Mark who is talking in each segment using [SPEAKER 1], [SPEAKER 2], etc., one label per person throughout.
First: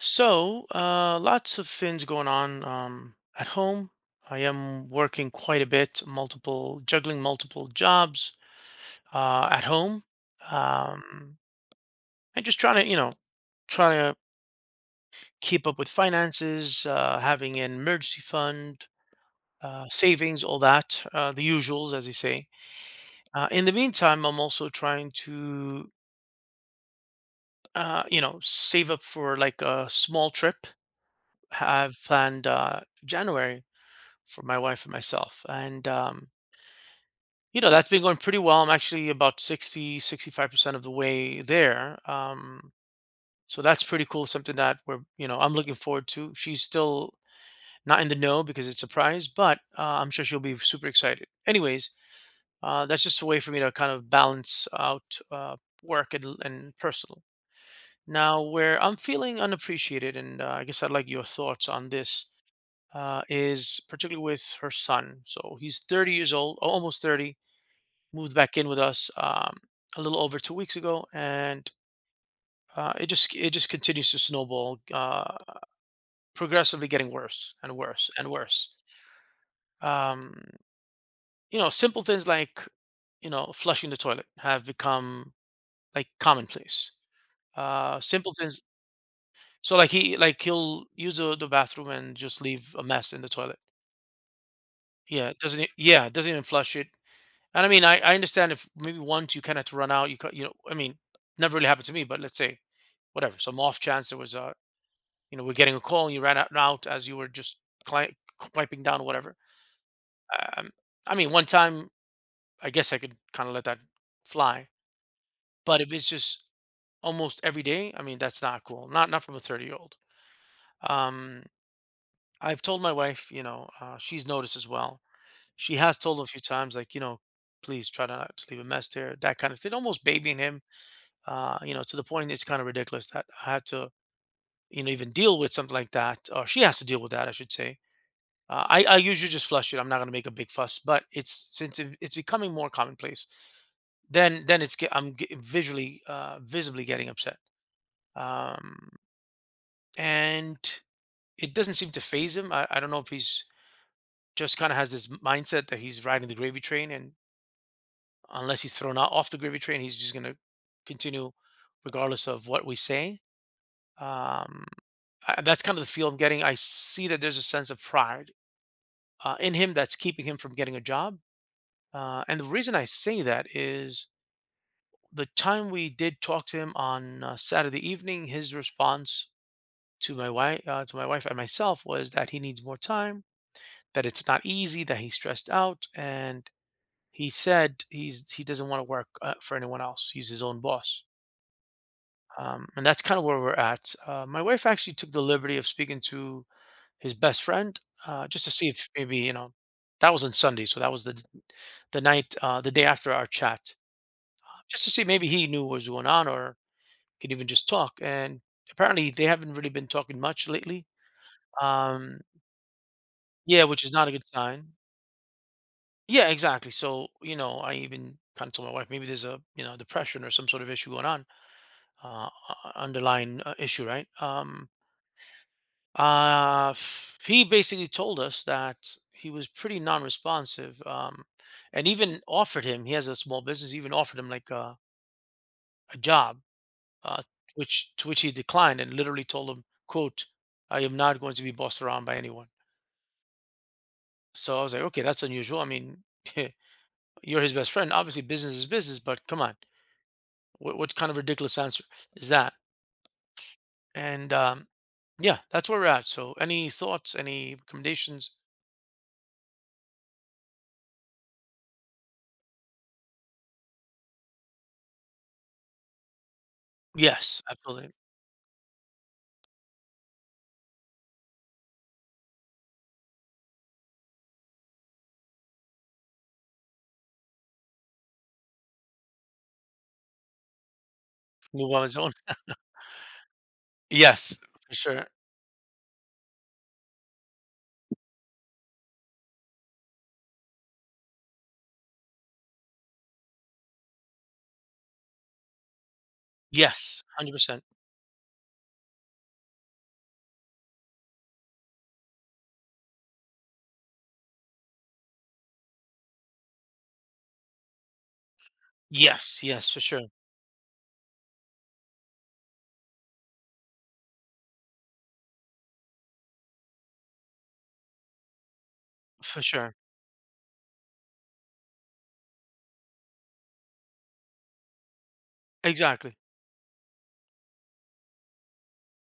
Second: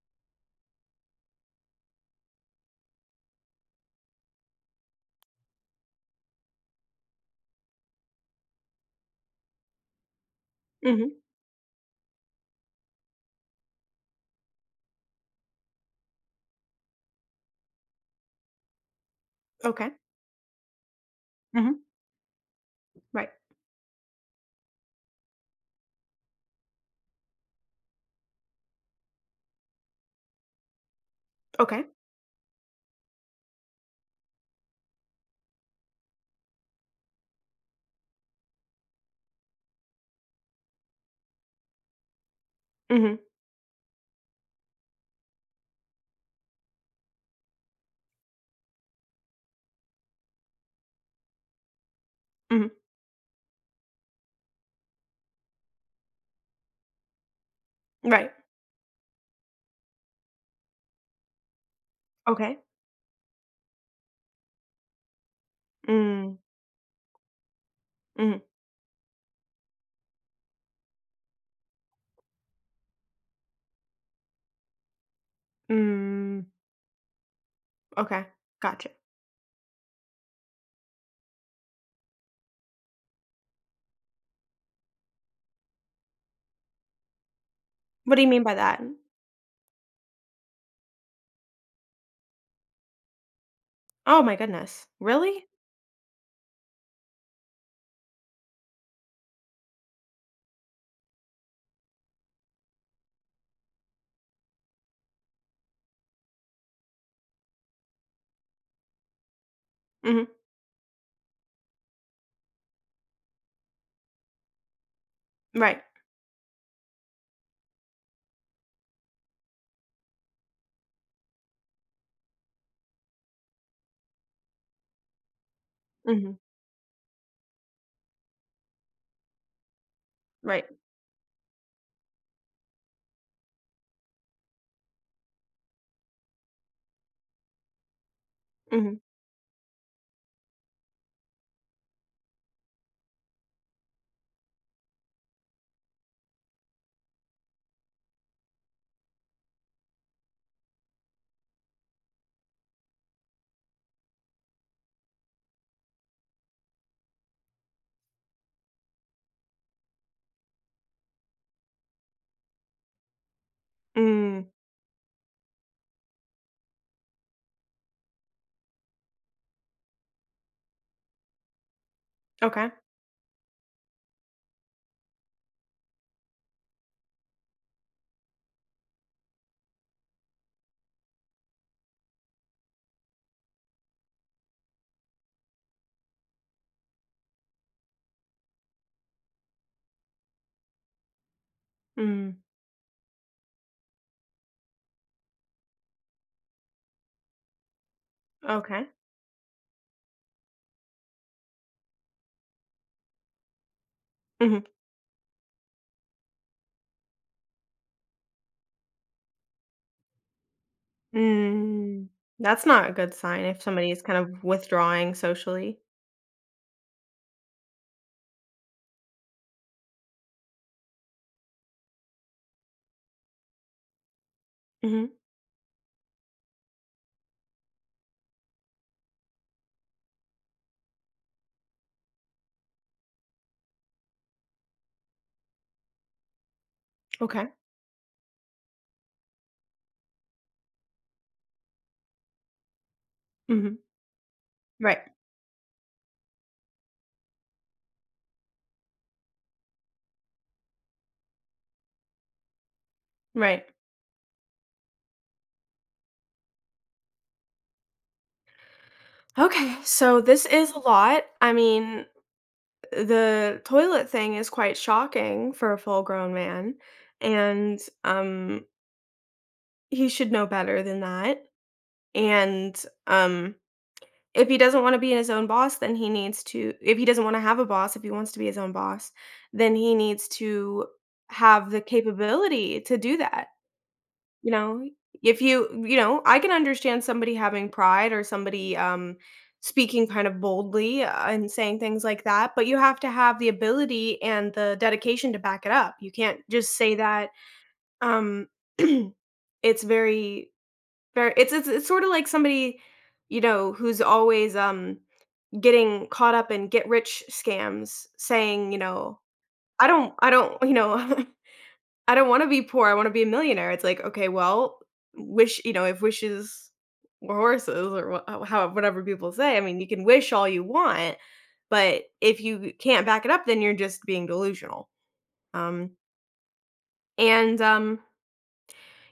[SPEAKER 1] Lots of things going on at home. I am working quite a bit, multiple juggling multiple jobs at home,
[SPEAKER 2] Mhm.
[SPEAKER 1] um, and just trying to, trying to keep up with finances, having an emergency fund,
[SPEAKER 2] Okay.
[SPEAKER 1] savings, all that, the
[SPEAKER 2] Mhm.
[SPEAKER 1] usuals, as they say.
[SPEAKER 2] Right.
[SPEAKER 1] In the meantime, I'm also trying to, save up for like a small trip.
[SPEAKER 2] Okay.
[SPEAKER 1] I've planned January for my wife and myself. That's been going pretty well. I'm actually about 60, 65% of the way there.
[SPEAKER 2] Mhm.
[SPEAKER 1] So that's pretty cool. Something that I'm looking forward to. She's still not in the know because it's a surprise, but I'm sure she'll be super excited. Anyways,
[SPEAKER 2] Mhm.
[SPEAKER 1] that's just a way for me to kind of balance out uh, work and personal.
[SPEAKER 2] Right.
[SPEAKER 1] Now, where I'm feeling unappreciated, and I guess I'd like your thoughts on this,
[SPEAKER 2] Okay.
[SPEAKER 1] is particularly with her son. So he's 30 years
[SPEAKER 2] Mm.
[SPEAKER 1] old, almost 30, moved
[SPEAKER 2] Mhm.
[SPEAKER 1] back in with us a little over two weeks ago, and it just continues to snowball,
[SPEAKER 2] Mm.
[SPEAKER 1] progressively getting worse and worse
[SPEAKER 2] Okay.
[SPEAKER 1] and worse.
[SPEAKER 2] Gotcha.
[SPEAKER 1] Um, you know, simple things like you know flushing the toilet have become like commonplace.
[SPEAKER 2] What do you
[SPEAKER 1] Simple
[SPEAKER 2] mean by
[SPEAKER 1] things.
[SPEAKER 2] that?
[SPEAKER 1] So like he'll use the bathroom and just leave a mess in the toilet.
[SPEAKER 2] Oh my goodness.
[SPEAKER 1] Yeah,
[SPEAKER 2] Really?
[SPEAKER 1] doesn't e- yeah doesn't even flush it. And I mean, I understand if maybe once you kind of to run out, you cut, you know, I mean, never really happened to me, but let's say whatever, some off chance there was you know, we're getting a call and you ran out, out as you were just cli- wiping down or whatever.
[SPEAKER 2] Mhm.
[SPEAKER 1] Um, I mean, one time, I guess I could kind of let that fly, but
[SPEAKER 2] Right.
[SPEAKER 1] if it's just almost every day, I mean, that's not cool. Not from a 30-year-old. Um, I've told my wife, you know, she's noticed as well. She has told a
[SPEAKER 2] Mhm.
[SPEAKER 1] few times, like, you know, please try to not to leave a mess there, that kind of thing, almost babying him,
[SPEAKER 2] Right.
[SPEAKER 1] you know, to the point it's kind of ridiculous that I had to, you know, even deal with something like that, or she has to deal with that, I should say.
[SPEAKER 2] Mhm.
[SPEAKER 1] I usually just flush it. I'm not going to make a big fuss, but it's since it's becoming more commonplace, then it's visually visibly getting upset, um, and it doesn't seem to phase him. I don't know if he's just kind of has this mindset that he's riding the gravy train, and unless he's thrown out off the gravy train, he's just going to continue regardless of what we say.
[SPEAKER 2] Mm.
[SPEAKER 1] Um, that's kind of the feel I'm getting. I see that there's a sense of pride in him that's keeping him from getting a job. And the
[SPEAKER 2] Okay.
[SPEAKER 1] reason I say that is the time we did talk to him on Saturday evening, his response to my wife and myself, was that he needs more time, that it's not easy, that he's stressed out, and he said he's he doesn't want to work for anyone else. He's his own boss.
[SPEAKER 2] Mm.
[SPEAKER 1] And that's kind of where we're at. My wife actually took the liberty of speaking to his best friend, just to see
[SPEAKER 2] Okay.
[SPEAKER 1] if maybe, you know, that was on Sunday, so that was the night, the day after our chat,
[SPEAKER 2] Mhm.
[SPEAKER 1] just to see maybe he knew what was going on or could even just talk. And apparently, they haven't really been talking much lately.
[SPEAKER 2] Mm.
[SPEAKER 1] Um,
[SPEAKER 2] That's not a good sign if
[SPEAKER 1] yeah, which
[SPEAKER 2] somebody
[SPEAKER 1] is
[SPEAKER 2] is
[SPEAKER 1] not a
[SPEAKER 2] kind
[SPEAKER 1] good
[SPEAKER 2] of
[SPEAKER 1] sign.
[SPEAKER 2] withdrawing socially.
[SPEAKER 1] Yeah, exactly. So you know, I even kind of told my wife maybe there's a, you know, depression or some sort of issue going on, uh, underlying issue, right?
[SPEAKER 2] Mhm.
[SPEAKER 1] He basically told us that he was pretty non-responsive, and even offered him. He has a small business. Even offered him like a job, uh,
[SPEAKER 2] Okay.
[SPEAKER 1] which to which he declined, and literally told him, "quote I am not going to be bossed around by anyone."
[SPEAKER 2] Mhm.
[SPEAKER 1] So I was like,
[SPEAKER 2] Right.
[SPEAKER 1] "Okay, that's unusual. I mean, you're his best friend. Obviously, business is business, but come on, what kind of ridiculous answer is that?"
[SPEAKER 2] Right.
[SPEAKER 1] And Yeah, that's where we're at. So, any thoughts? Any recommendations?
[SPEAKER 2] Okay. So this is a lot. I mean, the toilet thing is quite shocking for a full-grown man,
[SPEAKER 1] Yes,
[SPEAKER 2] and,
[SPEAKER 1] absolutely.
[SPEAKER 2] he should know better than that, and, um, if he doesn't wanna be his own boss, then he needs to if he doesn't wanna have a boss, if he wants to be his own boss, then he needs to have
[SPEAKER 1] Move
[SPEAKER 2] the
[SPEAKER 1] on his own.
[SPEAKER 2] capability to do that.
[SPEAKER 1] Yes,
[SPEAKER 2] You
[SPEAKER 1] for
[SPEAKER 2] know,
[SPEAKER 1] sure.
[SPEAKER 2] if you you know, I can understand somebody having pride or somebody, speaking kind of boldly, and saying things like that, but you have to have the ability and the dedication to back it up. You can't just say
[SPEAKER 1] Yes,
[SPEAKER 2] that,
[SPEAKER 1] 100%.
[SPEAKER 2] um, it's very very it's sorta like somebody, you know, who's always, getting caught up in get rich scams saying,
[SPEAKER 1] Yes, yes, for sure,
[SPEAKER 2] I don't" I don't wanna be poor, I wanna be a millionaire. It's like, okay, well, if wishes were horses or wha ho how whatever people
[SPEAKER 1] for
[SPEAKER 2] say, I
[SPEAKER 1] sure.
[SPEAKER 2] mean, you can wish all you want, but if you can't back it up, then you're just being delusional. Um,
[SPEAKER 1] Exactly.
[SPEAKER 2] and, um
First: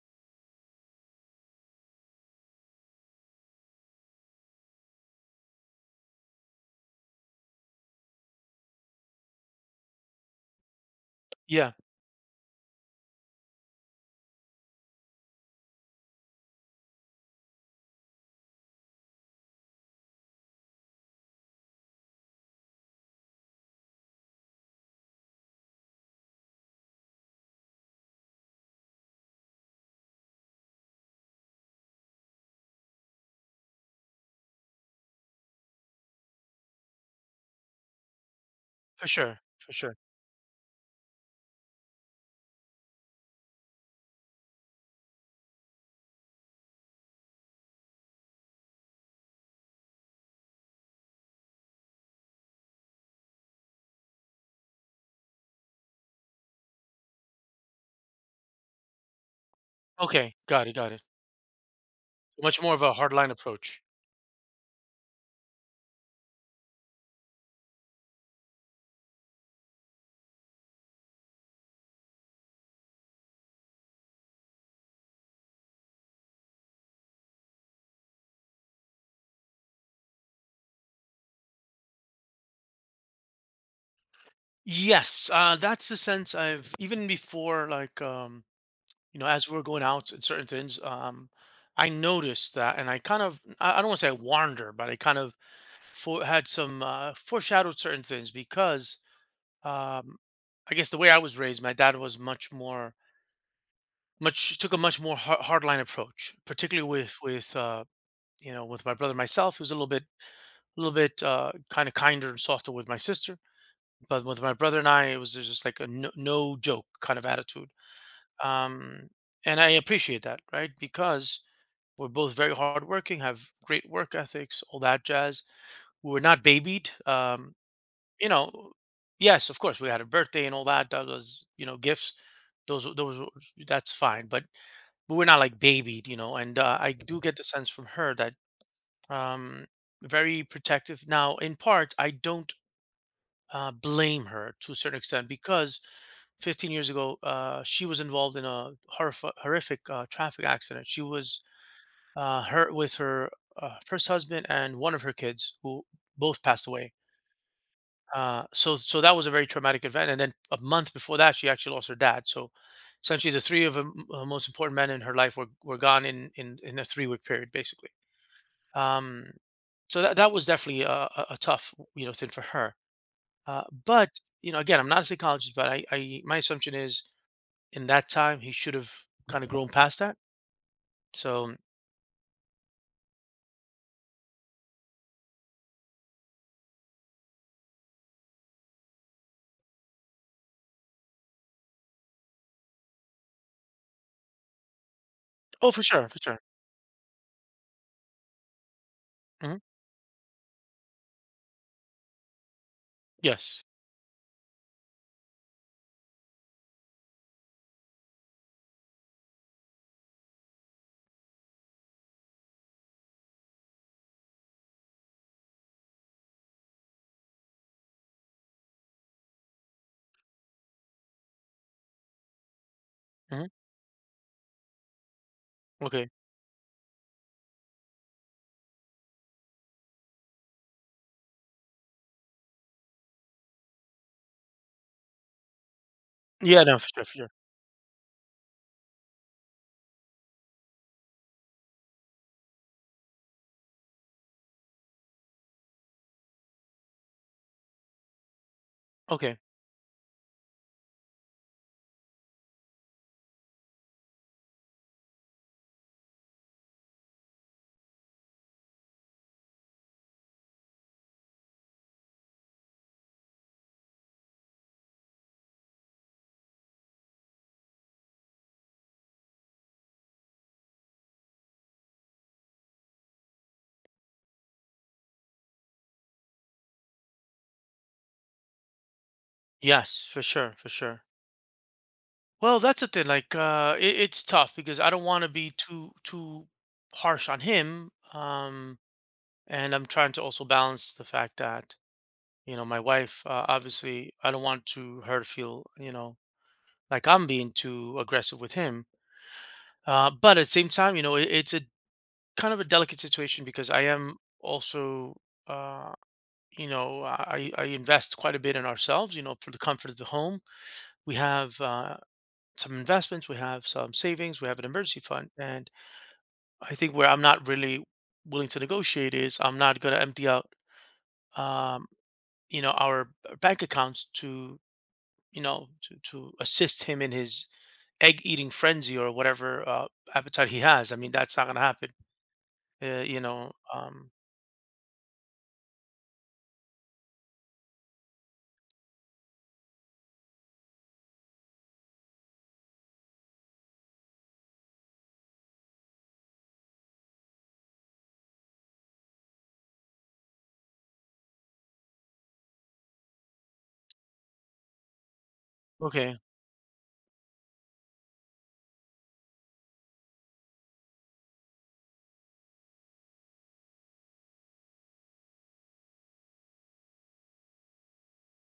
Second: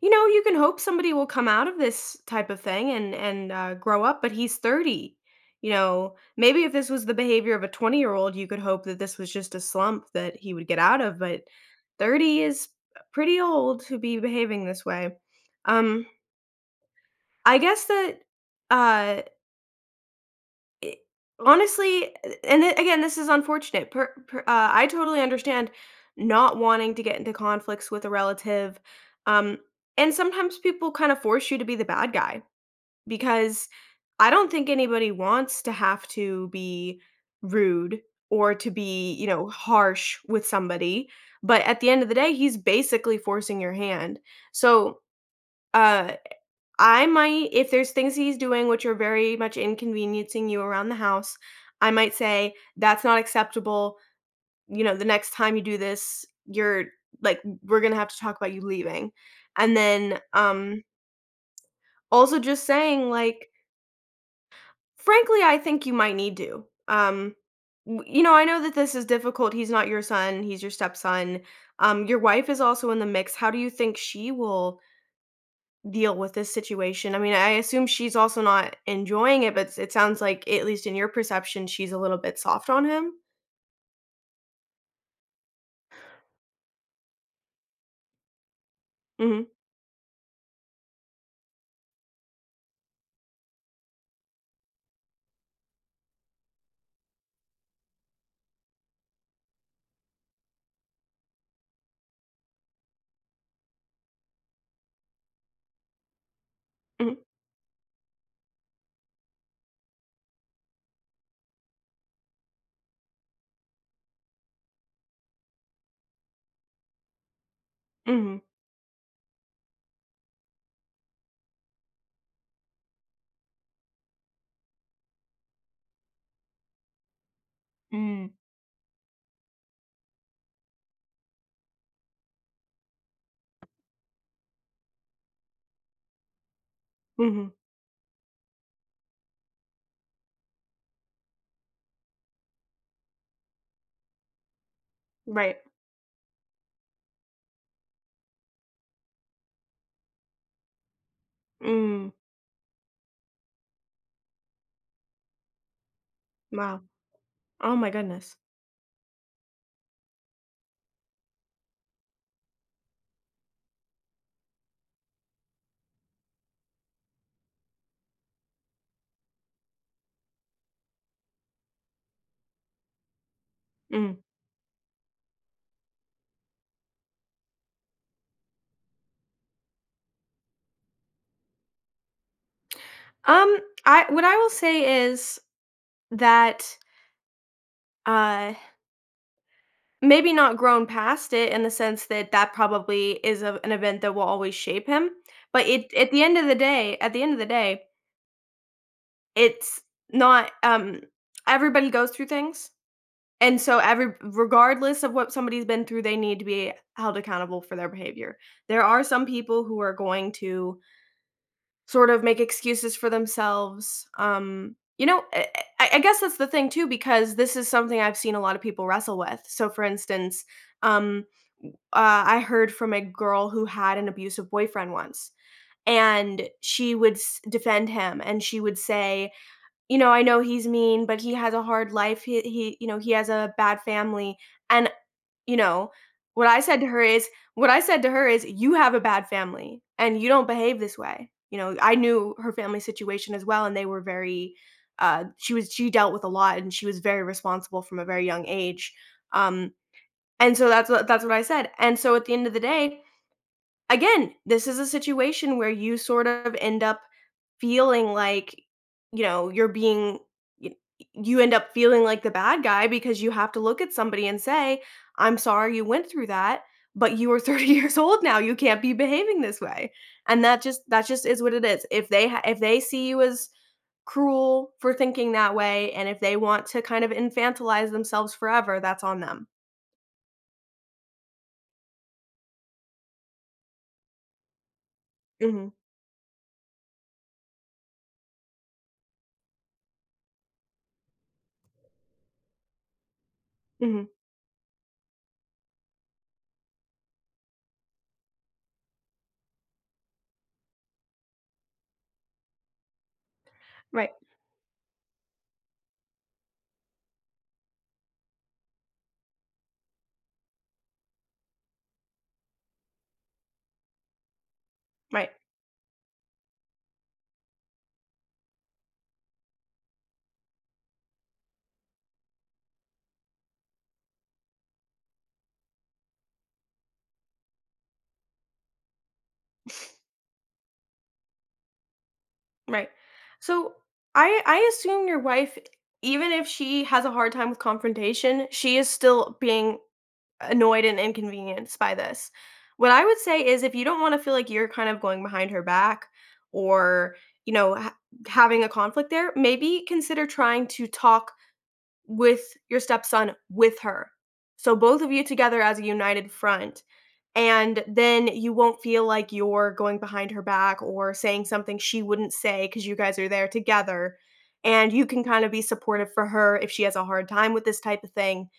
[SPEAKER 2] you know, you can hope somebody will come out of this type of thing and grow up, but he's 30. You know, maybe if this was the behavior of a 20-year-old, you could hope that this was just a slump that he would get out of, but
[SPEAKER 1] Yeah,
[SPEAKER 2] 30 is pretty old to be behaving this way. Um, I guess that uh I honestly and then again, this is unfortunate. Per per I totally understand not wanting to get into conflicts with a relative, um, and sometimes people kinda force you to be the bad guy because I don't think anybody wants to have to be rude or to
[SPEAKER 1] for
[SPEAKER 2] be, you
[SPEAKER 1] sure,
[SPEAKER 2] know,
[SPEAKER 1] for sure.
[SPEAKER 2] harsh with somebody, but at the end of the day, he's basically forcing your hand. So, uh I might if there's things he's doing which are very much inconveniencing you around the house, I might say, "That's not acceptable. You know, the next time you do this, you're like, we're gonna have to talk about you leaving." And then,
[SPEAKER 1] Okay, got it, got it.
[SPEAKER 2] also
[SPEAKER 1] Much
[SPEAKER 2] just
[SPEAKER 1] more of a
[SPEAKER 2] saying,
[SPEAKER 1] hardline
[SPEAKER 2] like,
[SPEAKER 1] approach.
[SPEAKER 2] "Frankly, I think you might need to." You know, I know that this is difficult. He's not your son, he's your stepson. Your wife is also in the mix. How do you think she will deal with this situation? I mean, I assume she's also not enjoying it, but it sounds like, at least in your perception, she's a little bit soft on him.
[SPEAKER 1] Yes, that's the sense I've even before, like, you know,
[SPEAKER 2] Mhm,
[SPEAKER 1] as we're going out and certain things, I noticed that, and I don't want to say I wander, but I kind of had some foreshadowed certain things because, um, I guess the way I was raised, my dad was much more Much took a much more hardline approach, particularly
[SPEAKER 2] mhm,
[SPEAKER 1] with, you know, with my brother myself, it was a little bit, kinda kinder and softer with my sister, but with my brother and I, it was just like a no joke kind of attitude,
[SPEAKER 2] mhm,
[SPEAKER 1] um, and I appreciate that, right? Because we're both very hardworking, have great work ethics, all that jazz. We were not babied,
[SPEAKER 2] Mm.
[SPEAKER 1] you know yes, of course, we had a birthday and all that, that was, you know, gifts. Those were- those were- that's fine, but we're not like babied, you know. And I do get the
[SPEAKER 2] Mhm.
[SPEAKER 1] sense from her that, um, very protective. Now, in part, I don't blame her to a certain extent
[SPEAKER 2] Right.
[SPEAKER 1] because 15 years ago, she was involved in a horrific traffic accident. She was
[SPEAKER 2] Mm.
[SPEAKER 1] hurt with her first husband and one of her kids, who both passed
[SPEAKER 2] Wow.
[SPEAKER 1] away.
[SPEAKER 2] Oh my goodness.
[SPEAKER 1] So that was a very traumatic event, and then a month before that, she actually lost her dad. So essentially, the three of the m- most important men in her life were gone in a three-week period, basically. Um, so that was definitely a tough, you know, thing for her. But
[SPEAKER 2] Mm.
[SPEAKER 1] you know, again, I'm not a psychologist, but, I, my assumption is in that time he should have kind of grown past that. So
[SPEAKER 2] Um, I what I will say is that uh maybe not grown past it in the sense that that probably is a, an event that will always shape him, but
[SPEAKER 1] oh, for
[SPEAKER 2] it
[SPEAKER 1] sure,
[SPEAKER 2] at
[SPEAKER 1] for
[SPEAKER 2] the end
[SPEAKER 1] sure.
[SPEAKER 2] of the day,
[SPEAKER 1] Hmm.
[SPEAKER 2] it's not everybody goes through things. And
[SPEAKER 1] Yes.
[SPEAKER 2] so every regardless of what somebody's been through, they need to be held accountable for their behavior. There are some people who are going to sort of make excuses for themselves. I guess that's the thing too, because this is something I've seen a lot of people wrestle with. So, for instance, um, I heard from a
[SPEAKER 1] Hmm.
[SPEAKER 2] girl who had an abusive boyfriend once,
[SPEAKER 1] Okay.
[SPEAKER 2] and she would defend him, and she would say, "You know, I know he's mean, but he has a hard life. He, you know, he has a bad family." And you know, what I
[SPEAKER 1] Yeah, no,
[SPEAKER 2] said to
[SPEAKER 1] for
[SPEAKER 2] her
[SPEAKER 1] sure, for
[SPEAKER 2] is
[SPEAKER 1] sure.
[SPEAKER 2] what I said to her is, "You have a bad family, and you don't behave this way." You know, I knew her family situation as well, and they were very she dealt with a lot, and she was very responsible from a very young age,
[SPEAKER 1] Okay.
[SPEAKER 2] um, and so that's what I said, and so at the end of the day, again, this is a situation where you sort of end up feeling like, you know, you're being y you end up feeling like the bad guy because you have to look at somebody and say, "I'm sorry you went through that, but you are 30 years old now, you can't be behaving this way." And that just is what it is. If they ha if they see you as cruel for thinking that way, and if they want to kind of infantilize themselves forever, that's on them.
[SPEAKER 1] Yes, for sure, for sure. Well, that's the thing. Like, it's tough because I don't want to be
[SPEAKER 2] Mhm,
[SPEAKER 1] too harsh on him. And I'm trying to also balance the fact that you know my wife.
[SPEAKER 2] mhm.
[SPEAKER 1] Obviously, I don't want to her to feel, you know, like I'm being too aggressive with him. But at the same time, you know, it's a kind of a delicate situation because I
[SPEAKER 2] Right,
[SPEAKER 1] am also, uh, you know, I invest quite a bit in ourselves. You know, for the comfort of the home we have some investments, we have some savings, we have an emergency fund.
[SPEAKER 2] right.
[SPEAKER 1] And I think where I'm not really willing to negotiate is I'm not going to empty out, um, you know, our bank accounts you know, to assist him in his egg eating frenzy or whatever appetite he has. I mean, that's not going to happen.
[SPEAKER 2] Right.
[SPEAKER 1] Uh, you know,
[SPEAKER 2] So
[SPEAKER 1] um,
[SPEAKER 2] I assume your wife, even if she has a hard time with confrontation, she is still being annoyed and inconvenienced by this. What I would say is if you don't want to feel like you're kind of going behind her back or, you know, ha- having a conflict there, maybe consider trying to talk with your stepson with her. So both of you together as a
[SPEAKER 1] okay.
[SPEAKER 2] united front, and then you won't feel like you're going behind her back or saying something she wouldn't say because you guys are there together, and you can kinda be supportive for her if she has a hard time with this type of thing,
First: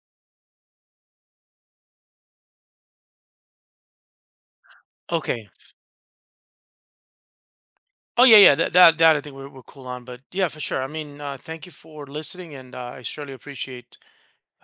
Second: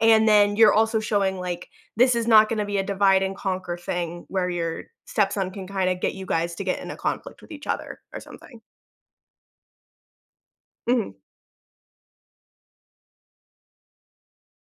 [SPEAKER 2] and then you're also showing, like, this is not gonna be a divide and conquer thing where your stepson
[SPEAKER 1] Okay.
[SPEAKER 2] can kinda get you guys to get in a conflict with each other or
[SPEAKER 1] Oh yeah, yeah.
[SPEAKER 2] something.
[SPEAKER 1] That I think we're cool on, but yeah, for sure. I
[SPEAKER 2] Mhm.
[SPEAKER 1] mean, thank you for listening, and I surely appreciate,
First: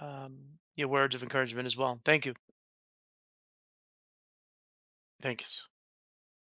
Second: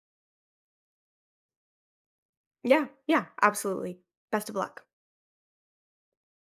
[SPEAKER 1] um, your words of encouragement as well. Thank you.
[SPEAKER 2] Yeah, yeah, absolutely. Best of luck.
[SPEAKER 1] Thanks.